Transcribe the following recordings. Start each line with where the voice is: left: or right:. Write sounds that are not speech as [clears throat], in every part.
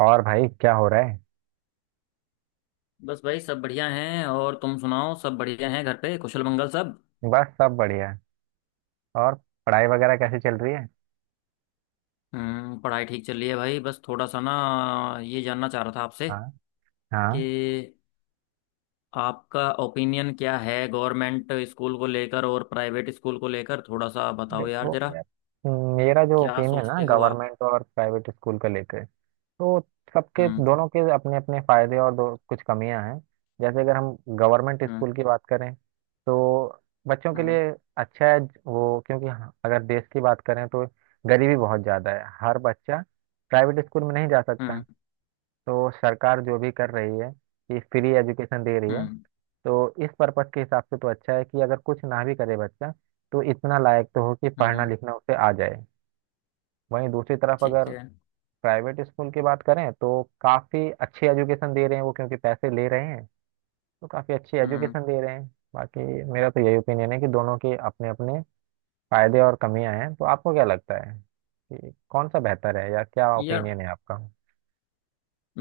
right: और भाई क्या हो रहा है?
left: बस भाई, सब बढ़िया हैं। और तुम सुनाओ, सब बढ़िया हैं घर पे, कुशल मंगल सब।
right: बस सब बढ़िया। और पढ़ाई वगैरह कैसे चल रही है?
left: पढ़ाई ठीक चल रही है भाई। बस थोड़ा सा ना, ये जानना चाह रहा था आपसे
right: हाँ,
left: कि
right: हाँ।
left: आपका ओपिनियन क्या है गवर्नमेंट स्कूल को लेकर और प्राइवेट स्कूल को लेकर। थोड़ा सा बताओ यार
right: देखो
left: जरा।
right: यार, मेरा जो
left: क्या
right: ओपिनियन है ना
left: सोचते हो आप?
right: गवर्नमेंट और प्राइवेट स्कूल का लेकर, तो सबके
left: हम्म।
right: दोनों के अपने अपने फायदे और दो कुछ कमियां हैं। जैसे अगर हम गवर्नमेंट
left: हम्म।
right: स्कूल की बात करें तो बच्चों के
left: हम्म।
right: लिए अच्छा है वो, क्योंकि हाँ, अगर देश की बात करें तो गरीबी बहुत ज़्यादा है, हर बच्चा प्राइवेट स्कूल में नहीं जा सकता।
left: हम्म।
right: तो सरकार जो भी कर रही है, ये फ्री एजुकेशन दे रही है।
left: हम्म।
right: तो इस पर्पस के हिसाब से तो अच्छा है कि अगर कुछ ना भी करे बच्चा, तो इतना लायक तो हो कि
left: हम्म,
right: पढ़ना
left: हम्म,
right: लिखना उसे आ जाए। वहीं दूसरी तरफ अगर
left: ठीक है।
right: प्राइवेट स्कूल की बात करें तो काफ़ी अच्छी एजुकेशन दे रहे हैं वो, क्योंकि पैसे ले रहे हैं, तो काफ़ी अच्छी
left: हम्म।
right: एजुकेशन दे रहे हैं। बाकी मेरा तो यही ओपिनियन है कि दोनों के अपने अपने फायदे और कमियां हैं। तो आपको क्या लगता है कि कौन सा बेहतर है, या क्या
left: यार,
right: ओपिनियन है आपका?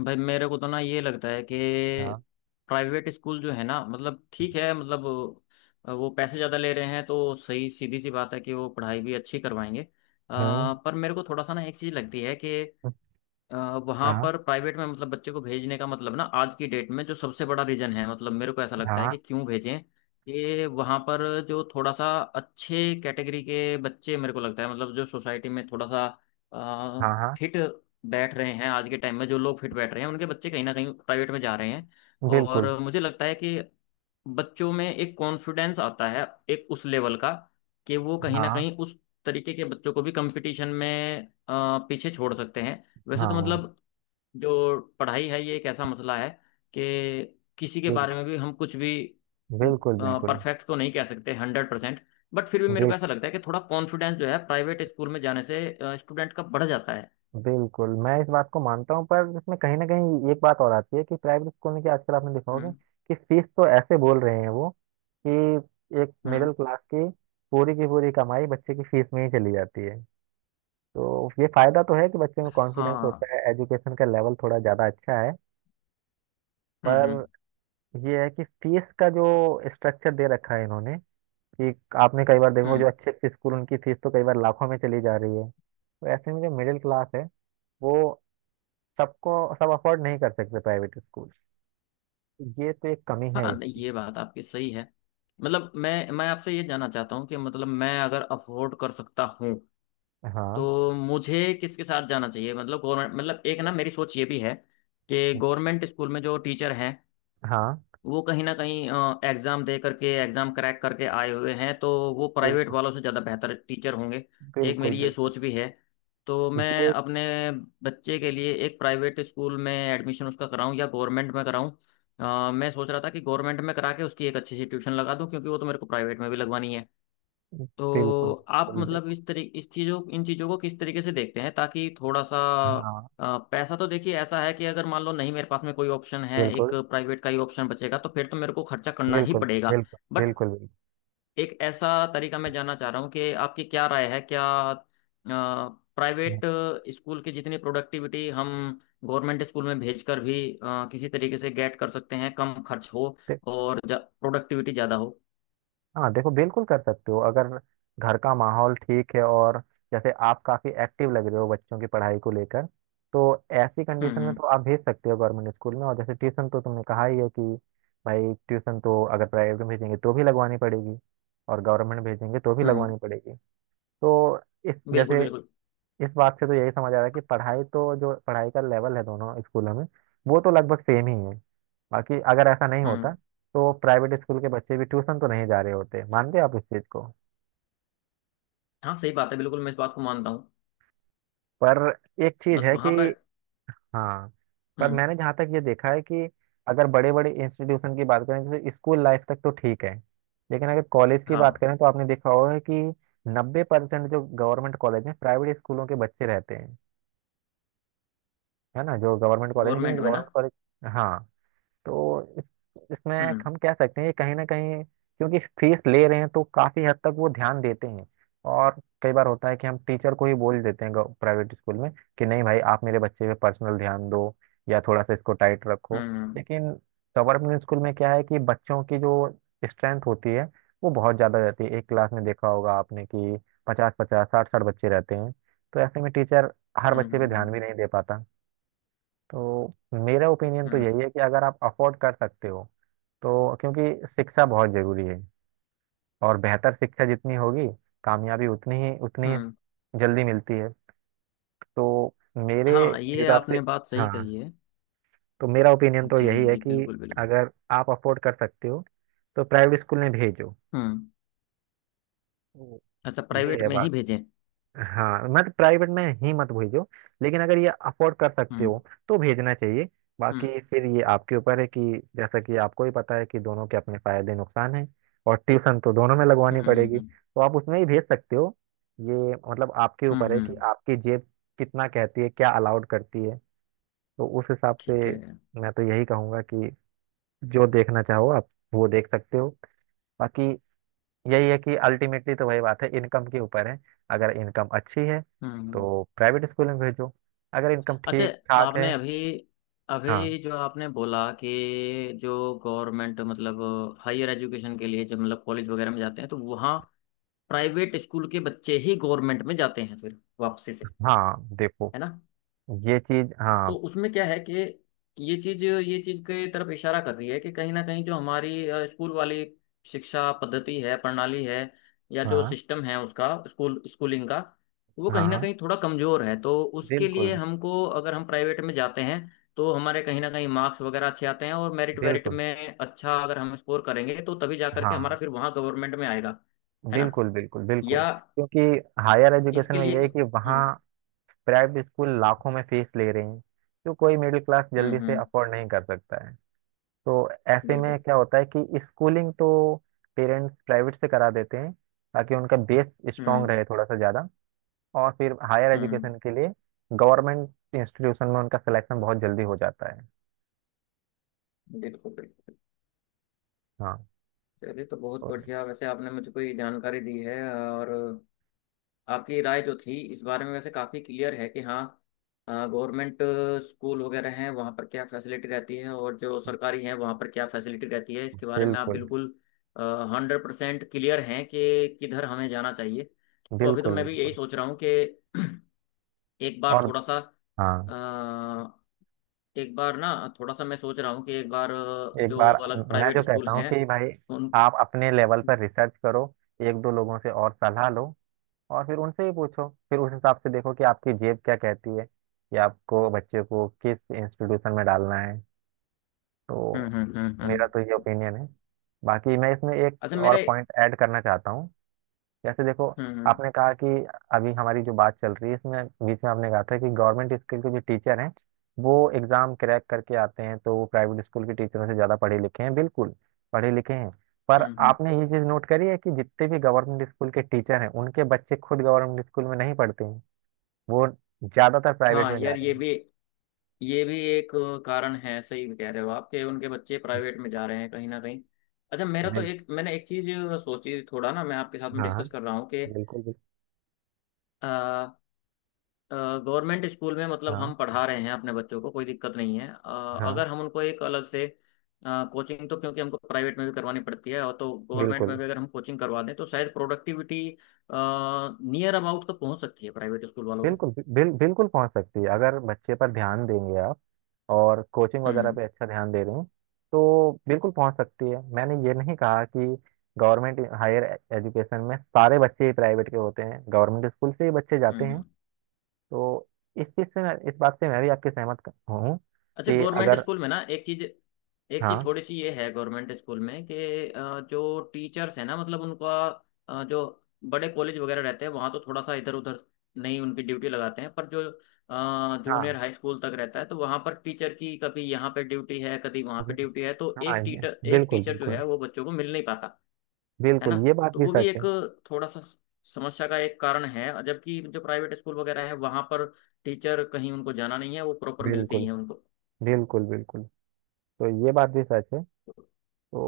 left: भाई मेरे को तो ना ये लगता है कि
right: हाँ।
left: प्राइवेट स्कूल जो है ना, मतलब ठीक है मतलब, वो पैसे ज़्यादा ले रहे हैं तो सही सीधी सी बात है कि वो पढ़ाई भी अच्छी करवाएंगे।
right: हम्म।
left: पर मेरे को थोड़ा सा ना एक चीज़ लगती है कि वहां
right: हाँ,
left: पर प्राइवेट में, मतलब बच्चे को भेजने का मतलब ना, आज की डेट में जो सबसे बड़ा रीजन है, मतलब मेरे को ऐसा लगता है
right: हाँ,
left: कि क्यों भेजें। कि वहां पर जो थोड़ा सा अच्छे कैटेगरी के बच्चे, मेरे को लगता है मतलब, जो सोसाइटी में थोड़ा सा
right: हाँ, हाँ,
left: फिट बैठ रहे हैं, आज के टाइम में जो लोग फिट बैठ रहे हैं, उनके बच्चे कहीं ना कहीं प्राइवेट में जा रहे हैं।
right: बिल्कुल,
left: और मुझे लगता है कि बच्चों में एक कॉन्फिडेंस आता है, एक उस लेवल का कि वो कहीं ना
right: हाँ,
left: कहीं उस तरीके के बच्चों को भी कंपटीशन में पीछे छोड़ सकते हैं। वैसे तो
right: हाँ,
left: मतलब, जो पढ़ाई है ये एक ऐसा मसला है कि किसी के बारे
right: बिल्कुल,
left: में भी हम कुछ भी
right: बिल्कुल, बिल्कुल।
left: परफेक्ट तो नहीं कह सकते 100%। बट फिर भी मेरे
right: बिल,
left: को ऐसा लगता है कि थोड़ा कॉन्फिडेंस जो है प्राइवेट स्कूल में जाने से स्टूडेंट का बढ़ जाता है।
right: बिल्कुल मैं इस बात को मानता हूँ, पर इसमें कहीं ना कहीं एक बात और आती है कि प्राइवेट स्कूल में क्या आजकल आपने देखा होगा
left: हम्म।
right: कि फीस तो ऐसे बोल रहे हैं वो, कि एक मिडिल
left: हम्म।
right: क्लास की पूरी कमाई बच्चे की फीस में ही चली जाती है। तो ये फायदा तो है कि बच्चे में कॉन्फिडेंस
left: हाँ।
right: होता है, एजुकेशन का लेवल थोड़ा ज्यादा अच्छा है।
left: हम्म। हम्म।
right: पर ये है कि फीस का जो स्ट्रक्चर दे रखा है इन्होंने, कि आपने कई बार देखो, जो
left: हम्म।
right: अच्छे अच्छे स्कूल उनकी फीस तो कई बार लाखों में चली जा रही है। तो ऐसे में जो मिडिल क्लास है, वो सबको सब अफोर्ड नहीं कर सकते प्राइवेट स्कूल। ये तो एक कमी है
left: हाँ, नहीं,
right: इसकी।
left: ये बात आपकी सही है। मतलब मैं आपसे ये जानना चाहता हूँ कि मतलब मैं अगर अफोर्ड कर सकता हूँ
right: हाँ,
left: तो मुझे किसके साथ जाना चाहिए? मतलब गवर्नमेंट मतलब, एक ना मेरी सोच ये भी है कि गवर्नमेंट स्कूल में जो टीचर हैं
right: हाँ,
left: वो कहीं ना कहीं एग्ज़ाम दे करके, एग्ज़ाम क्रैक करके आए हुए हैं, तो वो प्राइवेट
right: बिल्कुल,
left: वालों से ज़्यादा बेहतर टीचर होंगे। एक
right: बिल्कुल,
left: मेरी ये
right: बिल्कुल,
left: सोच भी है। तो मैं
right: ये
left: अपने बच्चे के लिए एक प्राइवेट स्कूल में एडमिशन उसका कराऊं या गवर्नमेंट में कराऊं? मैं सोच रहा था कि गवर्नमेंट में करा के उसकी एक अच्छी सी ट्यूशन लगा दूं, क्योंकि वो तो मेरे को प्राइवेट में भी लगवानी है।
right: बिल्कुल,
left: तो आप
right: बिल्कुल,
left: मतलब इस तरीके, इस चीज़ों इन चीज़ों को किस तरीके से देखते हैं ताकि थोड़ा सा।
right: हाँ,
left: पैसा तो देखिए ऐसा है कि अगर मान लो, नहीं, मेरे पास में कोई ऑप्शन है, एक
right: बिल्कुल,
left: प्राइवेट का ही ऑप्शन बचेगा तो फिर तो मेरे को खर्चा करना ही
right: बिल्कुल,
left: पड़ेगा।
right: बिल्कुल,
left: बट
right: बिल्कुल,
left: एक ऐसा तरीका मैं जानना चाह रहा हूँ कि आपकी क्या राय है, क्या प्राइवेट
right: बिल्कुल।
left: स्कूल की जितनी प्रोडक्टिविटी हम गवर्नमेंट स्कूल में भेजकर भी किसी तरीके से गेट कर सकते हैं? कम खर्च हो और प्रोडक्टिविटी ज़्यादा हो।
right: हाँ, देखो, बिल्कुल कर सकते हो अगर घर का माहौल ठीक है, और जैसे आप काफी एक्टिव लग रहे हो बच्चों की पढ़ाई को लेकर, तो ऐसी
left: हम्म।
right: कंडीशन में
left: हम्म।
right: तो आप भेज सकते हो गवर्नमेंट स्कूल में। और जैसे ट्यूशन तो तुमने कहा ही है कि भाई, ट्यूशन तो अगर प्राइवेट में भेजेंगे तो भी लगवानी पड़ेगी, और गवर्नमेंट भेजेंगे तो भी
left: हम्म,
right: लगवानी पड़ेगी। तो इस
left: बिल्कुल
right: जैसे
left: बिल्कुल।
right: इस बात से तो यही समझ आ रहा है कि पढ़ाई तो, जो पढ़ाई का लेवल है दोनों स्कूलों में, वो तो लगभग सेम ही है। बाकी अगर ऐसा नहीं होता
left: हम्म।
right: तो प्राइवेट स्कूल के बच्चे भी ट्यूशन तो नहीं जा रहे होते। मानते हैं आप इस चीज को?
left: हाँ सही बात है, बिल्कुल मैं इस बात को मानता हूँ।
right: पर एक चीज
left: बस
right: है
left: वहां
right: कि,
left: पर।
right: हाँ, पर
left: हम्म।
right: मैंने जहाँ तक ये देखा है कि अगर बड़े बड़े इंस्टीट्यूशन की बात करें, जैसे स्कूल लाइफ तक तो ठीक है, लेकिन अगर कॉलेज की बात
left: हाँ।
right: करें तो आपने देखा होगा कि 90% जो गवर्नमेंट कॉलेज में प्राइवेट स्कूलों के बच्चे रहते हैं, है ना? जो गवर्नमेंट कॉलेज है,
left: गवर्नमेंट
right: क्योंकि
left: में ना।
right: गवर्नमेंट कॉलेज, हाँ। तो इसमें
left: हम्म।
right: हम कह सकते हैं कि कहीं ना कहीं क्योंकि फीस ले रहे हैं, तो काफी हद तक वो ध्यान देते हैं। और कई बार होता है कि हम टीचर को ही बोल देते हैं प्राइवेट स्कूल में, कि नहीं भाई, आप मेरे बच्चे पे पर्सनल ध्यान दो, या थोड़ा सा इसको टाइट रखो।
left: हम्म।
right: लेकिन गवर्नमेंट स्कूल में क्या है कि बच्चों की जो स्ट्रेंथ होती है, वो बहुत ज्यादा रहती है। एक क्लास में देखा होगा आपने कि 50, 50, 60, 60 बच्चे रहते हैं, तो ऐसे में टीचर हर
left: हम्म।
right: बच्चे
left: हम्म।
right: पे
left: हम्म।
right: ध्यान भी नहीं दे पाता। तो मेरा ओपिनियन तो
left: हम्म।
right: यही है कि अगर आप अफोर्ड कर सकते हो, तो, क्योंकि शिक्षा बहुत जरूरी है और बेहतर शिक्षा जितनी होगी, कामयाबी उतनी ही
left: हम्म,
right: जल्दी मिलती है। तो मेरे
left: हाँ, ये
right: हिसाब से,
left: आपने बात सही
right: हाँ,
left: कही है।
right: तो मेरा ओपिनियन तो
left: जी
right: यही है
left: जी,
right: कि
left: बिल्कुल बिल्कुल।
right: अगर आप अफोर्ड कर सकते हो तो प्राइवेट स्कूल में भेजो।
left: हम्म।
right: हम्म।
left: अच्छा,
right: ये
left: प्राइवेट
right: है
left: में ही
right: बात।
left: भेजें?
right: हाँ, मत प्राइवेट में ही मत भेजो, लेकिन अगर ये अफोर्ड कर सकते
left: हम्म।
right: हो तो भेजना चाहिए।
left: हम्म।
right: बाकी फिर ये आपके ऊपर है, कि जैसा कि आपको ही पता है कि दोनों के अपने फायदे नुकसान हैं, और ट्यूशन तो दोनों में
left: हम्म।
right: लगवानी
left: हम्म।
right: पड़ेगी,
left: हम्म।
right: तो आप उसमें ही भेज सकते हो। ये मतलब आपके
left: हम्म,
right: ऊपर है कि
left: हम्म,
right: आपकी जेब कितना कहती है, क्या अलाउड करती है। तो उस हिसाब से
left: ठीक है। हम्म।
right: मैं तो यही कहूंगा कि जो देखना चाहो आप, वो देख सकते हो। बाकी यही है कि अल्टीमेटली तो वही बात है, इनकम के ऊपर है। अगर इनकम अच्छी है
left: हम्म,
right: तो प्राइवेट स्कूल में भेजो। अगर इनकम
left: अच्छा।
right: ठीक ठाक है,
left: आपने अभी
right: हाँ,
left: अभी जो आपने बोला कि जो गवर्नमेंट मतलब, हायर एजुकेशन के लिए जब मतलब कॉलेज वगैरह में जाते हैं, तो वहाँ प्राइवेट स्कूल के बच्चे ही गवर्नमेंट में जाते हैं फिर वापसी से,
right: हाँ, देखो,
left: है ना?
right: ये चीज, हाँ,
left: तो उसमें क्या है कि ये चीज के तरफ इशारा कर रही है कि कहीं ना कहीं जो हमारी स्कूल वाली शिक्षा पद्धति है, प्रणाली है, या जो
right: हाँ,
left: सिस्टम है उसका, स्कूलिंग का, वो कहीं ना
right: हाँ,
left: कहीं थोड़ा कमजोर है। तो उसके लिए
right: बिल्कुल,
left: हमको, अगर हम प्राइवेट में जाते हैं तो हमारे कहीं ना कहीं मार्क्स वगैरह अच्छे आते हैं, और मेरिट वेरिट
right: बिल्कुल,
left: में अच्छा अगर हम स्कोर करेंगे तो तभी जा करके हमारा
right: हाँ,
left: फिर वहाँ गवर्नमेंट में आएगा, है ना?
right: बिल्कुल, बिल्कुल, बिल्कुल।
left: या
right: क्योंकि हायर एजुकेशन
left: इसके
right: में
left: लिए
right: ये
left: तो।
right: है कि वहाँ
left: हम्म।
right: प्राइवेट स्कूल लाखों में फीस ले रहे हैं, जो कोई मिडिल क्लास जल्दी
left: हम्म।
right: से
left: हम्म।
right: अफोर्ड नहीं कर सकता है। तो ऐसे में
left: बिल्कुल।
right: क्या होता है कि स्कूलिंग तो पेरेंट्स प्राइवेट से करा देते हैं, ताकि उनका बेस स्ट्रांग
left: हम्म।
right: रहे थोड़ा सा ज़्यादा, और फिर हायर
left: हम्म।
right: एजुकेशन के लिए गवर्नमेंट इंस्टीट्यूशन में उनका सिलेक्शन बहुत जल्दी हो जाता है।
left: बिल्कुल बिल्कुल।
right: हाँ,
left: चलिए तो बहुत
right: तो
left: बढ़िया, वैसे आपने मुझको ये जानकारी दी है, और आपकी राय जो थी इस बारे में वैसे काफ़ी क्लियर है कि हाँ, गवर्नमेंट स्कूल वगैरह हैं वहाँ पर क्या फैसिलिटी रहती है और जो सरकारी हैं वहाँ पर क्या फैसिलिटी रहती है, इसके बारे में आप
right: बिल्कुल,
left: बिल्कुल 100% क्लियर हैं कि किधर हमें जाना चाहिए। तो अभी तो
right: बिल्कुल,
left: मैं भी यही
right: बिल्कुल।
left: सोच रहा हूँ कि [clears throat] एक बार
right: और
left: थोड़ा सा
right: हाँ,
left: एक बार ना थोड़ा सा मैं सोच रहा हूँ कि एक बार,
right: एक
left: जो
right: बार
left: अलग
right: मैं
left: प्राइवेट
right: जो
left: स्कूल
right: कहता हूँ
left: हैं
right: कि भाई,
left: उन।
right: आप अपने लेवल पर रिसर्च करो, एक दो लोगों से और सलाह लो, और फिर उनसे ही पूछो, फिर उस हिसाब से देखो कि आपकी जेब क्या कहती है, कि आपको बच्चे को किस इंस्टीट्यूशन में डालना है। तो
left: हम्म। हम्म। हम्म।
right: मेरा तो ये
left: हम्म।
right: ओपिनियन है। बाकी मैं इसमें एक
left: अच्छा
right: और
left: मेरे।
right: पॉइंट ऐड करना चाहता हूँ। जैसे देखो,
left: हम्म। हम्म।
right: आपने कहा कि अभी हमारी जो बात चल रही है, इसमें बीच में आपने कहा था कि गवर्नमेंट स्कूल के जो टीचर हैं वो एग्ज़ाम क्रैक करके आते हैं, तो वो प्राइवेट स्कूल के टीचरों से ज़्यादा पढ़े लिखे हैं, बिल्कुल पढ़े लिखे हैं। पर
left: हम्म। हम्म।
right: आपने ये चीज़ नोट करी है कि जितने भी गवर्नमेंट स्कूल के टीचर हैं, उनके बच्चे खुद गवर्नमेंट स्कूल में नहीं पढ़ते हैं, वो ज़्यादातर प्राइवेट
left: हाँ
right: में जा
left: यार,
right: रहे
left: ये
right: हैं।
left: भी ये भी एक कारण है, सही कह रहे हो आप, कि उनके बच्चे प्राइवेट में जा रहे हैं कहीं ना कहीं। अच्छा मेरा तो
right: बिल,
left: एक मैंने एक चीज सोची, थोड़ा ना मैं आपके साथ में
right: हाँ,
left: डिस्कस कर रहा हूँ कि
right: बिल्कुल, बिल्कुल,
left: गवर्नमेंट स्कूल में मतलब
right: हाँ,
left: हम पढ़ा रहे हैं अपने बच्चों को, कोई दिक्कत नहीं है,
right: हाँ,
left: अगर हम उनको एक अलग से कोचिंग, तो क्योंकि हमको प्राइवेट में भी करवानी पड़ती है, और तो गवर्नमेंट
right: बिल्कुल,
left: में भी अगर हम कोचिंग करवा दें तो शायद प्रोडक्टिविटी नियर अबाउट तो पहुंच सकती है प्राइवेट स्कूल वालों के।
right: बिल्कुल, बिल्कुल पहुंच सकती है, अगर बच्चे पर ध्यान देंगे आप और कोचिंग वगैरह
left: हम्म।
right: पे अच्छा ध्यान दे रहे हैं, तो बिल्कुल पहुंच सकती है। मैंने ये नहीं कहा कि गवर्नमेंट हायर एजुकेशन में सारे बच्चे ही प्राइवेट के होते हैं, गवर्नमेंट स्कूल से ही बच्चे जाते
left: हम्म।
right: हैं।
left: हम्म।
right: तो इस बात से मैं भी आपके सहमत हूँ,
left: अच्छा
right: कि
left: गवर्नमेंट
right: अगर,
left: स्कूल में ना, एक चीज
right: हाँ,
left: थोड़ी सी ये है गवर्नमेंट स्कूल में कि जो टीचर्स हैं ना, मतलब उनका, जो बड़े कॉलेज वगैरह रहते हैं वहाँ तो थोड़ा सा इधर उधर नहीं उनकी ड्यूटी लगाते हैं, पर जो
right: हाँ,
left: जूनियर हाई स्कूल तक रहता है, तो वहाँ पर टीचर की कभी यहाँ पे ड्यूटी है कभी वहाँ पे
right: हम्म,
left: ड्यूटी है, तो
right: हाँ,
left: एक
right: ये
left: टीचर एक
right: बिल्कुल,
left: टीचर जो
right: बिल्कुल,
left: है वो बच्चों को मिल नहीं पाता। है
right: बिल्कुल।
left: ना?
right: ये बात
left: तो
right: भी
left: वो भी
right: सच
left: एक,
right: है।
left: थोड़ा सा समस्या का एक कारण है, जबकि जो प्राइवेट स्कूल वगैरह है वहाँ पर टीचर, कहीं उनको जाना नहीं है, वो प्रॉपर मिलते ही
right: बिल्कुल,
left: हैं उनको।
right: बिल्कुल, बिल्कुल, तो ये बात भी सच है। तो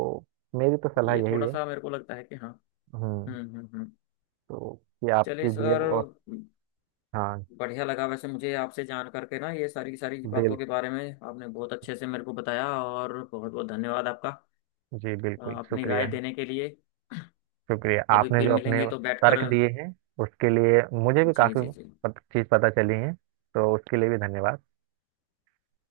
right: मेरी तो सलाह
left: ये
right: यही
left: थोड़ा
right: है।
left: सा मेरे को लगता है कि हाँ।
right: हम्म
left: हम्म। हम्म। हम्म।
right: तो ये
left: चलिए
right: आपकी जेब,
left: सर,
right: और हाँ,
left: बढ़िया लगा वैसे मुझे आपसे जान करके ना, ये सारी की सारी
right: बिल
left: बातों के बारे में आपने बहुत अच्छे से मेरे को बताया। और बहुत बहुत धन्यवाद आपका
right: जी, बिल्कुल,
left: अपनी राय
right: शुक्रिया,
left: देने के लिए।
right: शुक्रिया।
left: कभी
right: आपने
left: फिर
right: जो अपने
left: मिलेंगे तो बैठकर।
right: तर्क दिए हैं, उसके लिए मुझे भी
left: जी
right: काफ़ी
left: जी जी।
right: चीज़ पता चली है, तो उसके लिए भी धन्यवाद।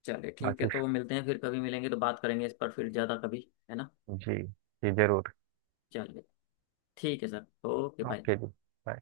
left: चलिए ठीक है,
right: बाकी
left: तो मिलते हैं, फिर कभी मिलेंगे तो बात करेंगे इस पर फिर ज़्यादा कभी, है ना?
right: जी, जी, ज़रूर।
left: चलिए ठीक है सर, ओके बाय।
right: ओके जी। बाय।